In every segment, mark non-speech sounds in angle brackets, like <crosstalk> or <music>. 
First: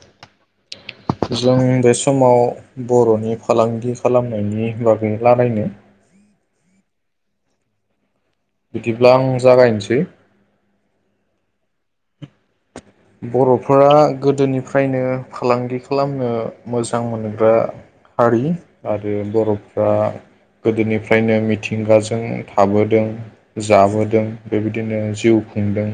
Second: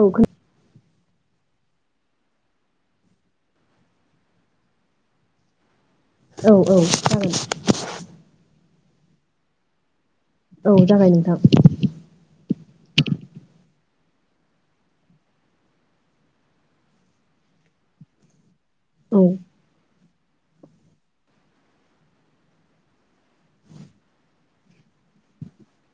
औ खोन जों बे समाव बर'नि फालांगि खालामनायनि बागै लारायनो। औ औ जागोन। बिदिब्ला आं जागायनोसै। औ जागाय नोंथां। बर'फोरा गोदोनिफ्रायनो फालांगि खालामनो मोजां मोनग्रा हारि। आरो औ बर'फ्रा गोदोनिफ्रायनो मिथिंगाजों थाबोदों जाबोदों बेबायदिनो जिउ खुंदों।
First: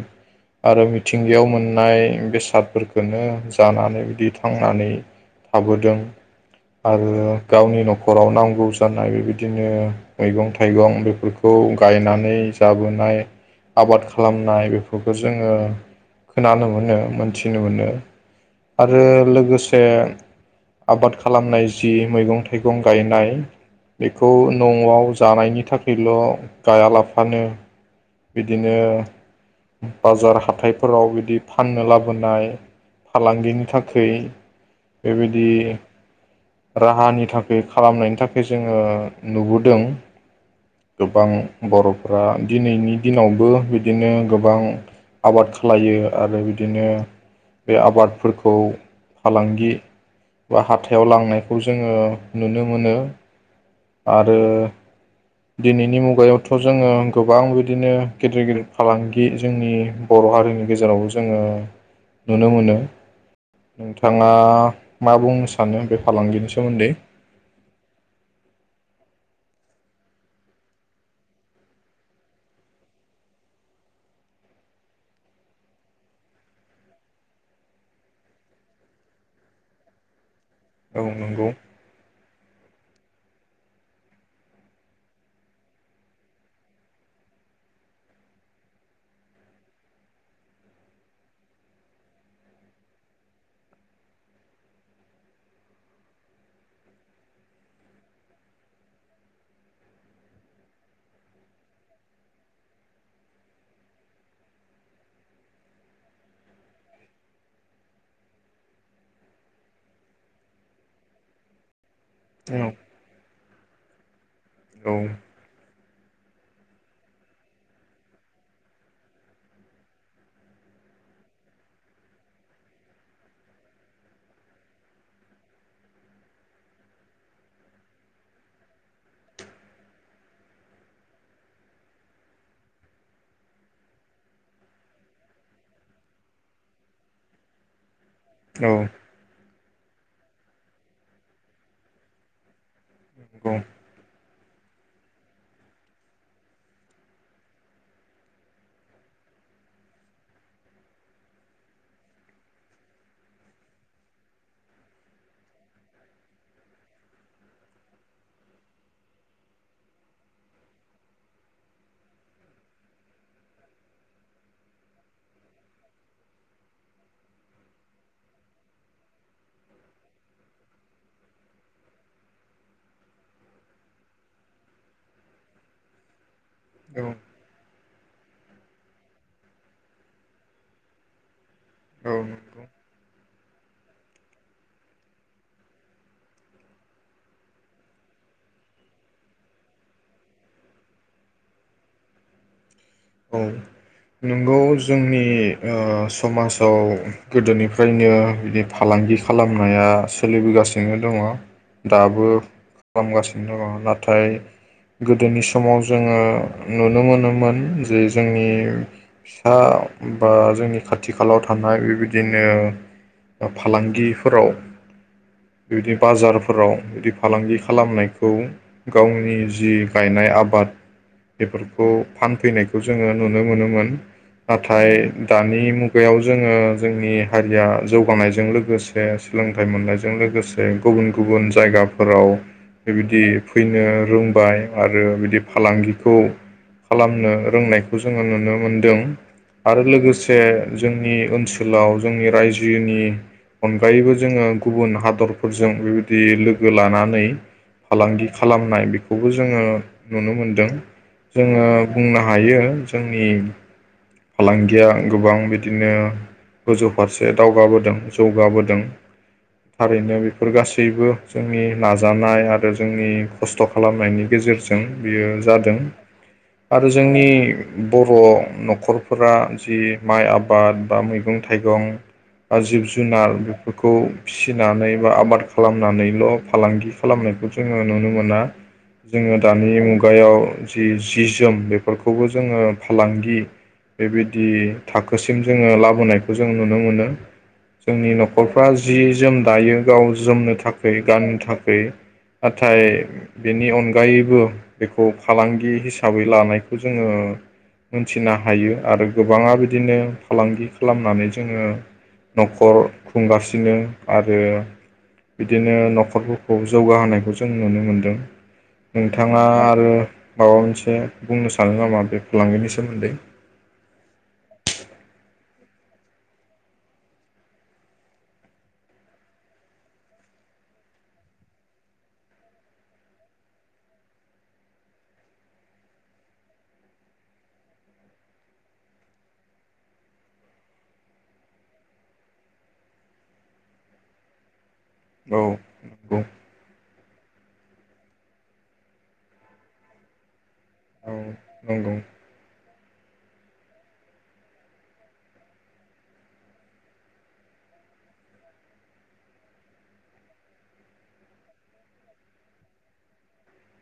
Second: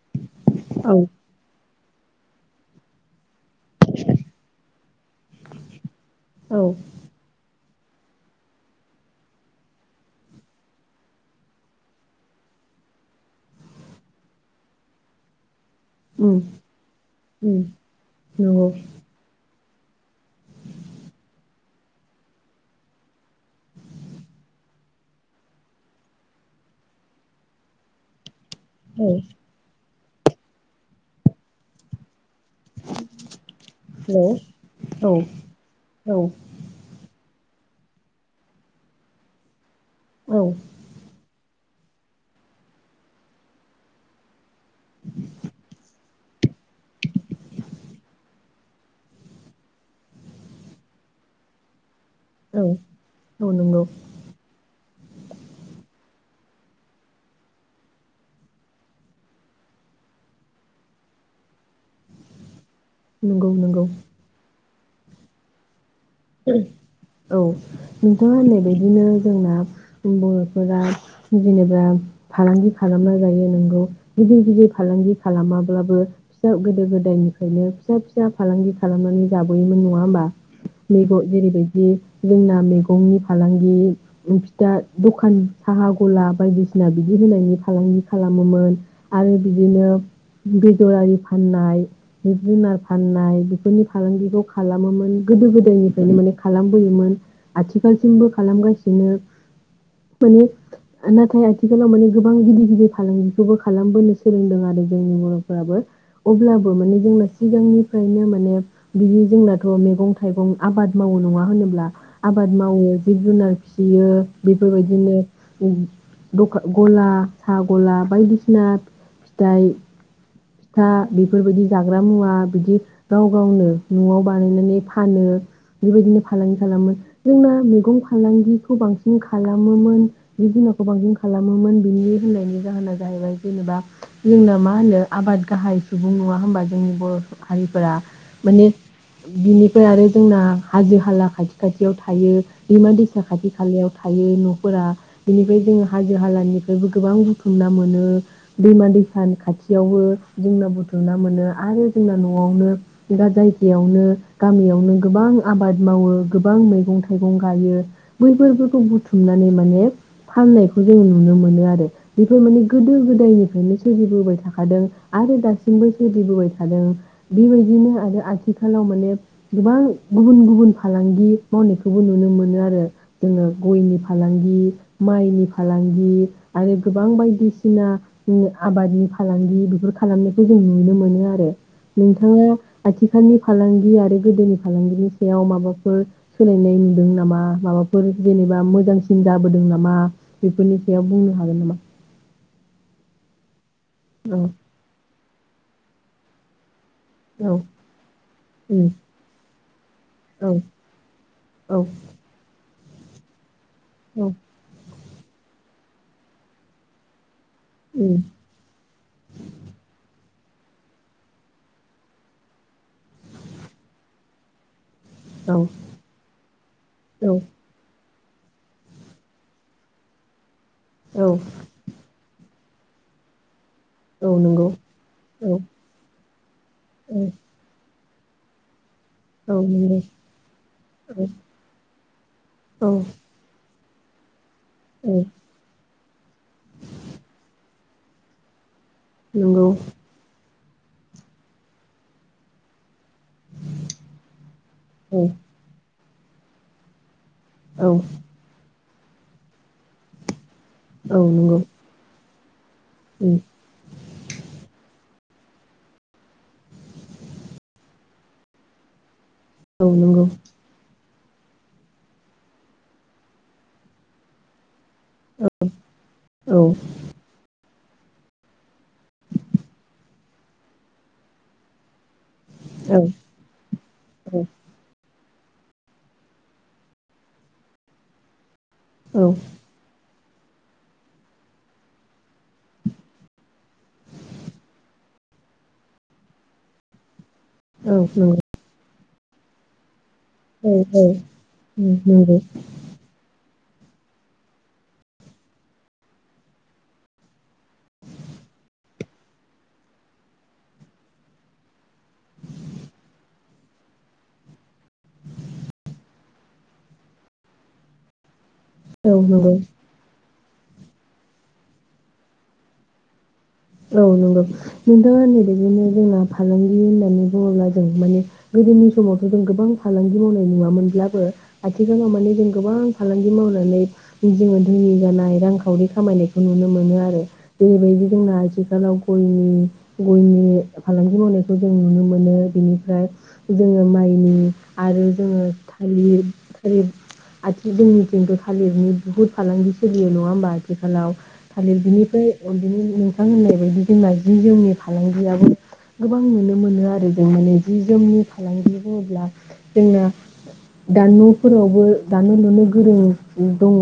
आरो औ मिथिंगायाव मोन नाय बेसादफोरखोनो जानानै बिदि थांनानै थाबोदों औ आरो गावनि नखराव नांगौ जानाय बिदिनो मैगं थाइगं बेफोरखौ गायनानै जाबोनाय, आबाद खालामनाय, बेफोरखौ जोङो उम खोनानो मोनो उम मोनथिनो मोनो नंगौ आरो लोगोस से आबाद खालामनाय जि मैगं थाइगं गायनाय बेखौ नंआव जानायनि थाखैल गायालाफानो बिदिनो औ बाजार हाथायफोराव बिदि फाननो लाबोनाय फालांगिनि थाखै हेल' औ बेबायदि औ राहानि थाखै खालामनायनि थाखै जोङो नुबोदों। औ। गोबां बर'फ्रा दिनैनि दिनावबो बिदिनो गोबां आबाद खालायो आरो बिदिनो बे आबादफोरखौ फालांगि बा हाथायाव लांनायखौ जोङो नुनो मोनो औ नंगौ आरो नि मुगायावथ' जोङो गोबां बिदिनो गिदिर गिदिर फालांगि जोंनि बर' हारिनि गेजेरावबो जोङो नुनो मोनो। नंगौ नंगौ नोंथाङा मा बुंनो सानो बे फालांगिनि सोमोन्दै औ नोंथाङा होनाय बायदिनो जोंना बर'फोरा जेनेबा फालांगि खालामना जायो नोंगौ गिदिर गिदिर फालांगि खालामाब्लाबो फिसा गोदो गोदायनिफ्रायनो फिसा फिसा फालांगि खालामनानै जाबोयोमोन नङा होमबा? औ मैग नंगौ जेरैबायदि जोंना मैगंनि फालांगि फिथा द'खान साहा गला बायदिसिना बिदि होनायनि फालांगि खालामोमोन आरो बिदिनो बेदरारि फाननाय, जिब जुनार फाननाय, बेफोरनि फालांगिखौ खालामोमोन गोदो गो दायनिफ्रायनो माने खालामबोयोमोन। आथिखालसिमबो खालामगासिनो माने नाथाय आथिखालाव माने गोबां गिदिर गिदिर फालांगिखौबो खालामबोनो सोलोंदों आरो जोंनि बरफोराबो अब्लाबो माने जोंना सिगांनिफ्रायनो माने बिदि जोंनाथ मैगं थाइगं आबाद मावो नङा होनोब्ला आबाद औ मावो जिब जुनार फिसियो औ बेफोरबायदिनो दखा गला सा गला बायदिसिना फिथाइ फिथा बेफोरबायदि जाग्रा मुवा बिदि गाव गावनो न'आव बानायनानै फानो। बेबायदिनो फालांगि खालामो जोंना मैगं फालांगिखौ बांसिन खालामोमोन, जिब जुनारखौ बांसिन खालामोमोन, बिनि होननायनि जाहोना जाहैबाय जेनेबा जोंना मा होनो आबाद गाहाय सुबुं नङा होमबा जोंनि बर' हारिफोरा? माने नंगौ बिनि फाय आरो जोंना हाजो हाला खाथि खाथियाव थायो, दैमा दैसा खाथि खालायाव थायो नफोरा बेनिफ्राय जों हाजो हालानिफ्रायबो गोबां बुथुमना मोनो। दैमा दैसानि खाथियावबो जोंना बुथुमना मोनो आरो जोंना नआवनो दा जायगायावनो गामियावनो गोबां आबाद मावो, गोबां मैगं थाइगं गायो बैफोरखौ बुथुमनानै माने फाननायखौ जों नुनो मोनो आरो। बेफोर माने गोदो गोदायनिफ्रायनो सोलिबोबाय थाखादों आरो दासिमबो सोलिबोबाय थादों । बेबायदिनो आरो आथिखालाव माने गोबां गुबुन गुबुन फालांगि मावनायखौबो नुनो मोनो आरो जोङो गयनि फालांगि, माइनि फालांगि आरो औ गोबां बायदिसिना उम आबादनि फालांगि बेफोर खालामनायखौ जों नुनो मोनो आरो। नोंथाङा नंगौ आथिखालनि फालांगि आरो गोदोनि फालांगिनि सायाव माबाफोर सोलायनाय नुदों नामा? माबाफोर जेनेबा मोजांसिन जाबोदों नामा बेफोरनि सायाव बुंनो हागोन नामा? औ औ नोंगौ जोंनि। नि ओ समाजाव। औ गोदोनिफ्रायनो बिदि उम फालांगि खालामनाया औ सोलिबोगासिनो दङ औ दाबो। ख्लामगासिनो दंङ नाथाय। गोदोनि समाव जोंङो नुनो मोनोमोन जे उम जोंनि फिसा बा जोंनि खाथि खालाव थानाय बेबायदिनो ओ फालांगिफोराव औ बिदि बाजारफोराव बिदि औ फालांगि खालामनाय। खौ गावनि जि गायनाय आबाद औ बेफोरखौ फानफैनाय जोंङो नुनो मोनोमोन औ नंगौ नाथाय औ दानि मुगायाव जोंङो जोंनि हारिया जौ बानायजों लोगोस ओ औ सोलोंथाइ नंगौ मोननायजों लोगोसे गुबुन औ गुबुन जायगाफोराव औ बेबायदि फै जोंङो रोंबाय आरो बिदि फालांगि खौ खालामनो। फोरोंनायखौ जोंङो नुनो मोन्दों। नंगौ आरो लोगोसे। जोंनि ओनसोलाव जोंनि रायजोनि अनगायैबो जोंङो गुबुन औ हादरफोरजों बे। दि लोगो लानानै औ फालांगि खालामनाय बेखो‌ बेखौ जोंङो। नुनो मोनदों औ नंगौ जोंङो बुंनो ह। हायो। जोंनि उम फालांगिया गोबां बिदिनो गोजौ फारसे दावगाबोदों जौगाबोदों। औ थारैनो नंगौ बेफोर गासैबो जोंनि नाजानाय आरो जोंनि खस्थ' खालामनायनि गेजेरजों दों बेयो जादों औ औ आरो जोंनि। बर' न'खर। फोरा जि माइ आबाद बा मैगं थाइगं। बा जिब औ जुनार बेफोरखौ फिसिनानै बा आबाद। खालामनानैल फालांगि खालामनायखौ जोङो नुनो मोना। औ जोङो दानि मुगा गायाव जि जि जोम बेफोरखौबो जोङो फालांगि बेबायदि थाखोसिम जोङो लाबोनायखौ जों नुनो मोनो। औ जोंनि नंगौ न'खरफ्रा जि जोम दायो गाव जोमनो औ थाखाय गाननो थाखाय उम नंगौ नाथाय बेनि अनगायैबो बेखौ फालांगि हिसाबै लानायखौ जोङो मोनथिनो हायो। आरो गोबाङा बिदिनो फालांगि खालामनानै जोङो नखर खुंगासिनो आरो बिदिनो न'खरफोरखौ जौगाहोनायखौ जों नुनो मोनदों। औ नोंथाङा नंगौ आरो माबा मोनसे बुंनो सानो नामा बे फालांगिनि सोमोन्दै? औ नंगौ नोंथांङा बिदिनो जोंना फालांगि होननानै बुङोब्ला जों माने गोदोनि समावथ' जों गोबां फालांगि मावनाय नुवामोनब्लाबो आथिखालाव माने जों गोबां फालांगि मावनानै जोङो धोनि जानाय रांखावरि खामायनायखौ नुनो मोनो आरो बेबायदि जोंना आथिखालाव गयनि गयनि फालांगि मावनायखौ जों नुनो मोनो बिनिफ्राय जोङो माइनि आरो औ जोङो नंगौ थालिर <unintelligible> आथि जोंनिथिंथ' थालिरनि बुहुद फालांगि सोलियो नङा होमबा आ। आथिखालाव औ थालिर नंगौ बिनिफ्राय उन्दनि नोथां होननाय बायदि जोंना जि जोमनि फालांगियाबो गोबां नुनो मोनो आरो जों माने जि जोमनि फालांगि बुङोब्ला जोंना दा न'फोरावबो दानो लुनो गोरों दङ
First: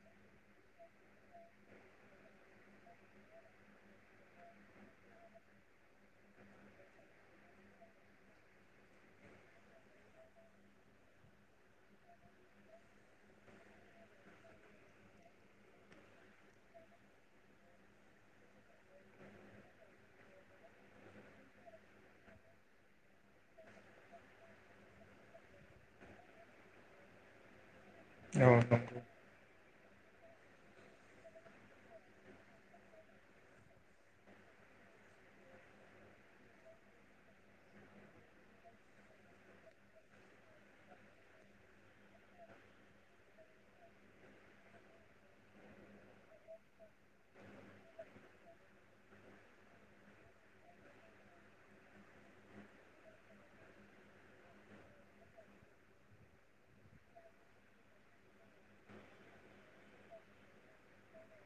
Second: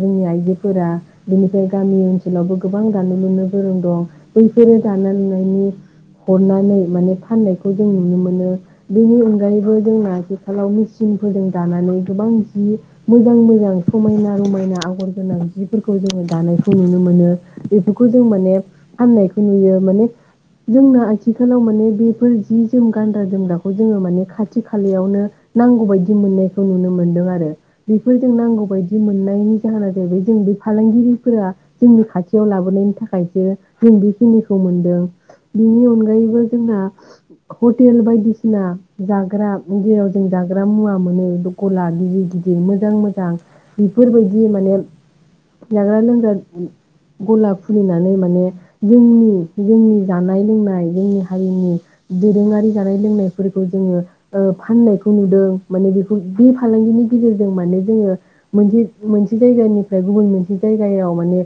जोंनि आइजोफोरा बेनिफ्राय गामि ओनसोलावबो गोबां दानो लुनो। गोरों दं बैफोरो दानाय लुनायनि हरनानै माने फाननायखौ जों नुनो मोनो बेनि अनगायैबो जोंना आथिखालाव मेसिनफोरजों दानानै गोबां जि मोजां मोजां समायना रमायना आगर गोनां जिफोरखौ जोङो दानायखौ नुनो मोनो बेफोरखौ जों माने फाननायखौ नुयो माने जोंना आथिखालाव माने बेफोर जि जोम गानग्रा जोमग्राखौ जोङो माने खाथि खालायावनो नांगौ बायदि मोननायखौ नुनो मोनदों आरो। बेफोरजों औ नांगौबायदि नंगौ मोननायनि जाहोना जाहैबाय जों बे फालांगिरिफोरा जोंनि खाथियाव लाबोनायनि थाखाय। थाखायसो जों बेखिनिखौ मोनदों बिनि अनगायैबो जोंना हटेल बायदिसिना जाग्रा जेराव जों जाग्रा मुवा मोनो गला गिदिर गिदिर मोजां मोजां बेफोरबायदि माने जाग्रा लोंग्रा गला। खुलिनानै माने जोंनि जोंनि जानाय लोंनाय जोंनि हारिनि दोरोङारि जानाय लोंनायफोरखौ जोङो ओ फाननायखौ नुदों माने बेखौ बे फालांगिनि गेजेरजों माने जोङो मोनसे मोनसे जायगानिफ्राय गुबुन मोनसे जायगायाव माने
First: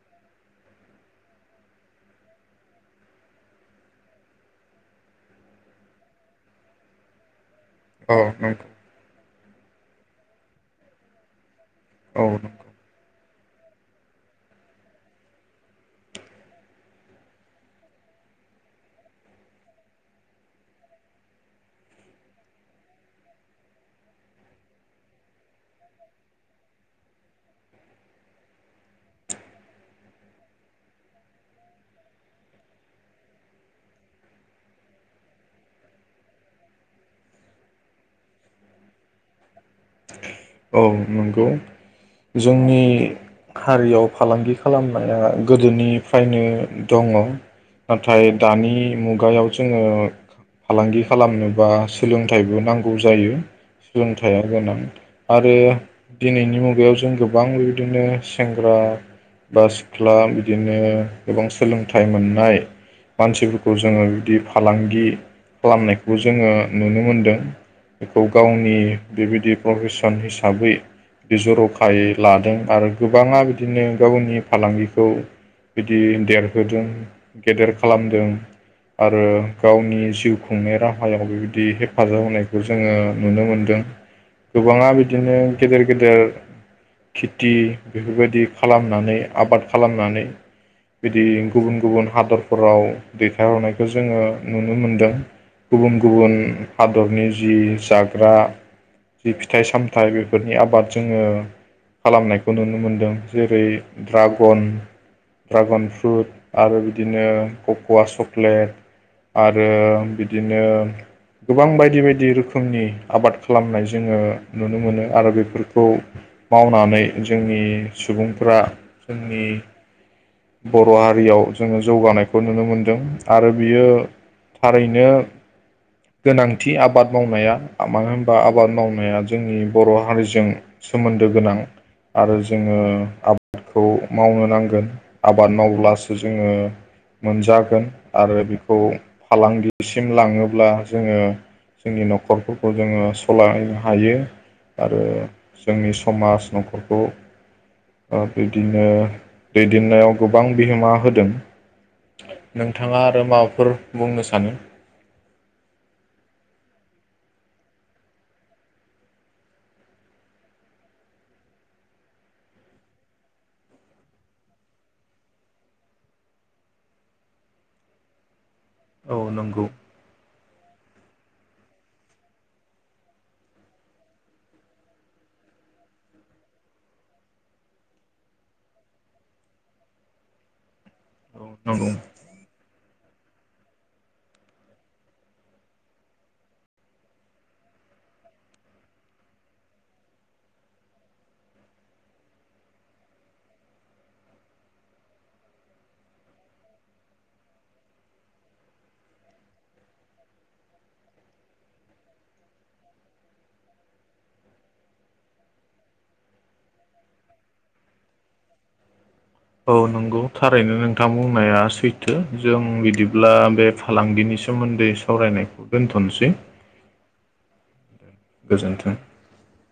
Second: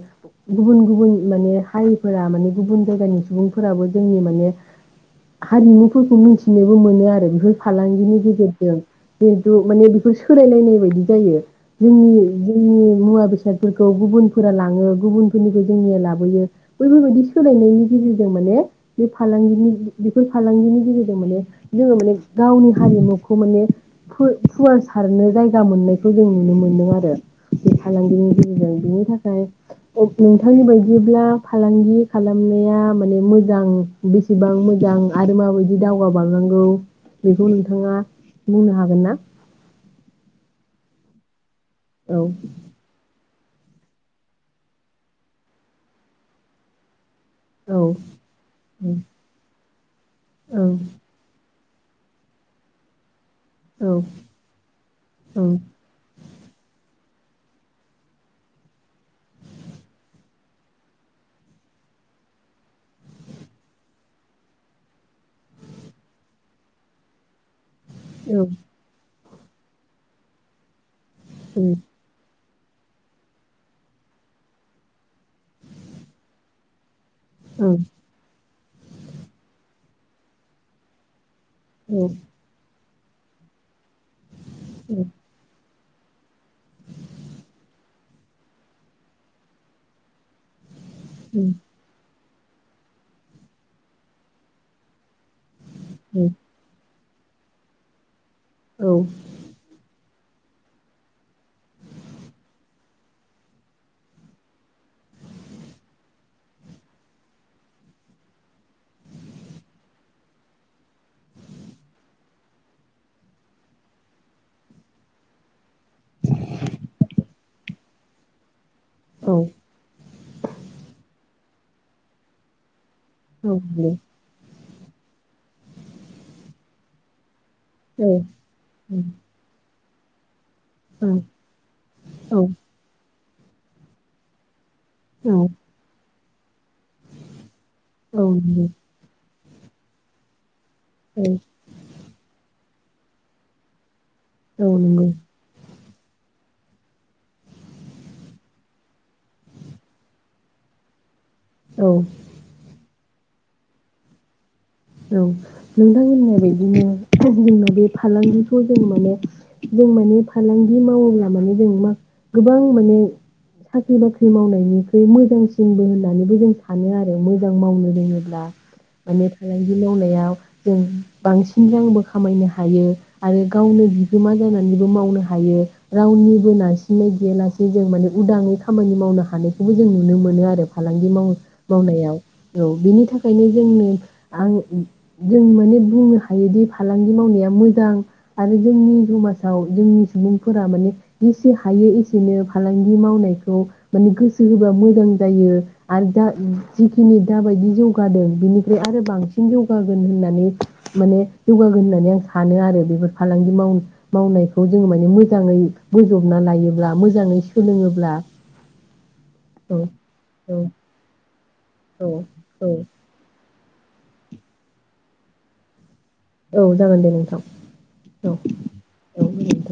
गुबुन गुबुन माने हारिफोरा माने गुबुन जायगानि सुबुंफोराबो जोंनि माने हारिमुफोरखौ मिथिनोबो मोनो आरो बेफोर औ फालांगिनि नंगौ गेजेरजों जिहेथु माने बेफोर सोलायलायनाय बायदि जायो। जोंनि औ नंगौ। जोंनि मुवा बेसाद। बेसादफोरखौ गुबुनफोरा लाङो गुबुनफोरनिखौ जोंनिया लाबो लाबोयो बैफोरबायदि सोलायनायनि गेजेरजों माने बे फालांगिनि बेफोर फालांगिनि गेजेरजों माने जोङो माने गावनि हारिमुखौ माने फो फुवार सारनो जायगा मोननायखौ जों नुनो मोनदों आरो बे फालांगिनि गेजेरजों बेनि थाखाय नोंथांनि बाय जेब्ला फालांगि खालामनाया माने मोजां बेसेबां मोजां आरो माबायदि दावगाबांनांगौ बेखौ नोंथाङा बुंनो हागोन ना? औ नंगौ। औ जोंनि। हारियाव फालांगि खालामनाया गोदोनिफ्रायनो दङ। औ नाथाय दानि मुगायाव जोङो औ फालांगि खालामनो बा सोलोंथाइबो नांगौ जायो। औ सोलोंथाइ आ गोनां। आरो औ दिनैनि मुगायाव औ जों गोबां बिबदिनो सेंग्रा बा सिख्ला बिदिनो गोबां सोलोंथाइ मोननाय मानसिफोरखौ जोङो बिदि फालांगि खालामनायखौबो जोङो नुनो मोनदों। बेखौ औ गावनि बेबायदि प्रफेस न हिसाबै बि उम जरखायै लादों। आरो गोबाङा बिदिनो गावनि फालांगिखौ बिदि देरहोदों, गेदेर खालामदों। आरो गावनि जिउ खुंनाय राहायाव बेबाय दि ओं औ उम हेफाजाब होनायखौ जोङो नुनो मोनदों। गोबाङा बिदिनो गेदेर गेदेर खेथि बेफोरबायदि खालामनानै आबाद खालामनानै बिदि उम गुबुन गुबुन हादर फोराव दैथायहरनायखौ जोङो नुनो मोनदों। गुबुन गुबुन हा दरनि जि जा ग्रा, फिथाइ सामथाइ बेफोरनि आबाद जोङो खालामनायखौ नुनो मोनदों। जेरै द्रागन ड्रागन फ्रुट आरो बिदिनो ककवा चक्लेट आरो बिदिनो गोबां बायदि बायदि रोखोमनि आबाद खालामनाय जोङो नुनो मोनो आरो बेफोरखौ मावनानै जोंनि सुबुंफ्रा जोंनि बर हारियाव जोङो जौगानायखौ नुनो मोनदों। आरो बियो थारैनो गोनांथि आबाद मावनाया मानो होनबा आबाद मावनाया जोंनि बर हारिजों सोमोन्दो गोनां आरो जोङो आ बादखौ मावनो नांगोन। आबाद मावोब्लासो जोङो मोनजागोन उम औ नंगौ औ आरो नंगौ बेखौ फालांगिसिम लाङोब्ला जोङो औ जोंनि न'खरखौ खौ जोङो सालायनो हायो औ आरो नोंगौ। जोंनि समाज न'खरखौ औ बिदिनो दैदेननायाव गोबां बिहोमा होदों औ नोंथाङा आरो माबाफोर बुंनो सानो औ नोंथांमोनहा बेदिनो जोंनाव बे फालांगिखौ जों माने जों माने फालांगि मावोब्ला माने जों मा गोबां माने साख्रि बाख्रि मावनायनिख्रुइ मोजांसिनबो होननानैबो जों सानो आरो मोजां मावनो रोङोब्ला औ माने नो फालांगि मावनायाव जों बांसिन रांबो खामायनो हायो आरो गावनो बिगोमा जानानैबो मावनो हायो रावनिबो नारसिननाय गैयालासे जों माने उदाङै खामानि मावनो हानायखौबो जों नुनो मोनो आरो फालांगि मावनो औ नंगौ मावनायाव औ बिनि थाखायनो जोंनो आं जों माने बुंनो हायोदि फालांगि मावनाया मोजां आरो जोंनि समाजाव जोंनि सुबुंफोरा माने जेसे हायो एसेनो फालांगि मावनायखौ माने गोसो होबा मोजां जायो आरो दा जिखिनि दाबायदि जौगादों बेनिफ्राय आरो बांसिन बांसिन जौगागोन होननानै माने जौगागोन होननानै आं सानो आरो बेफोर फालांगि माव-मावनायखौ जोङो माने मोजाङै बोजबना लायोब्ला मोजाङै सोलोङोब्ला औ नंगौ औ थारैनो नोंथां बुं या औ सैथो जों औ बिदिब्ला बे फालांगिनि सोमोन्दै सावरायनायखौ दोनथ' औ जागोन दे नोंथां। औ गोजोन्थों। औ गोजोनथों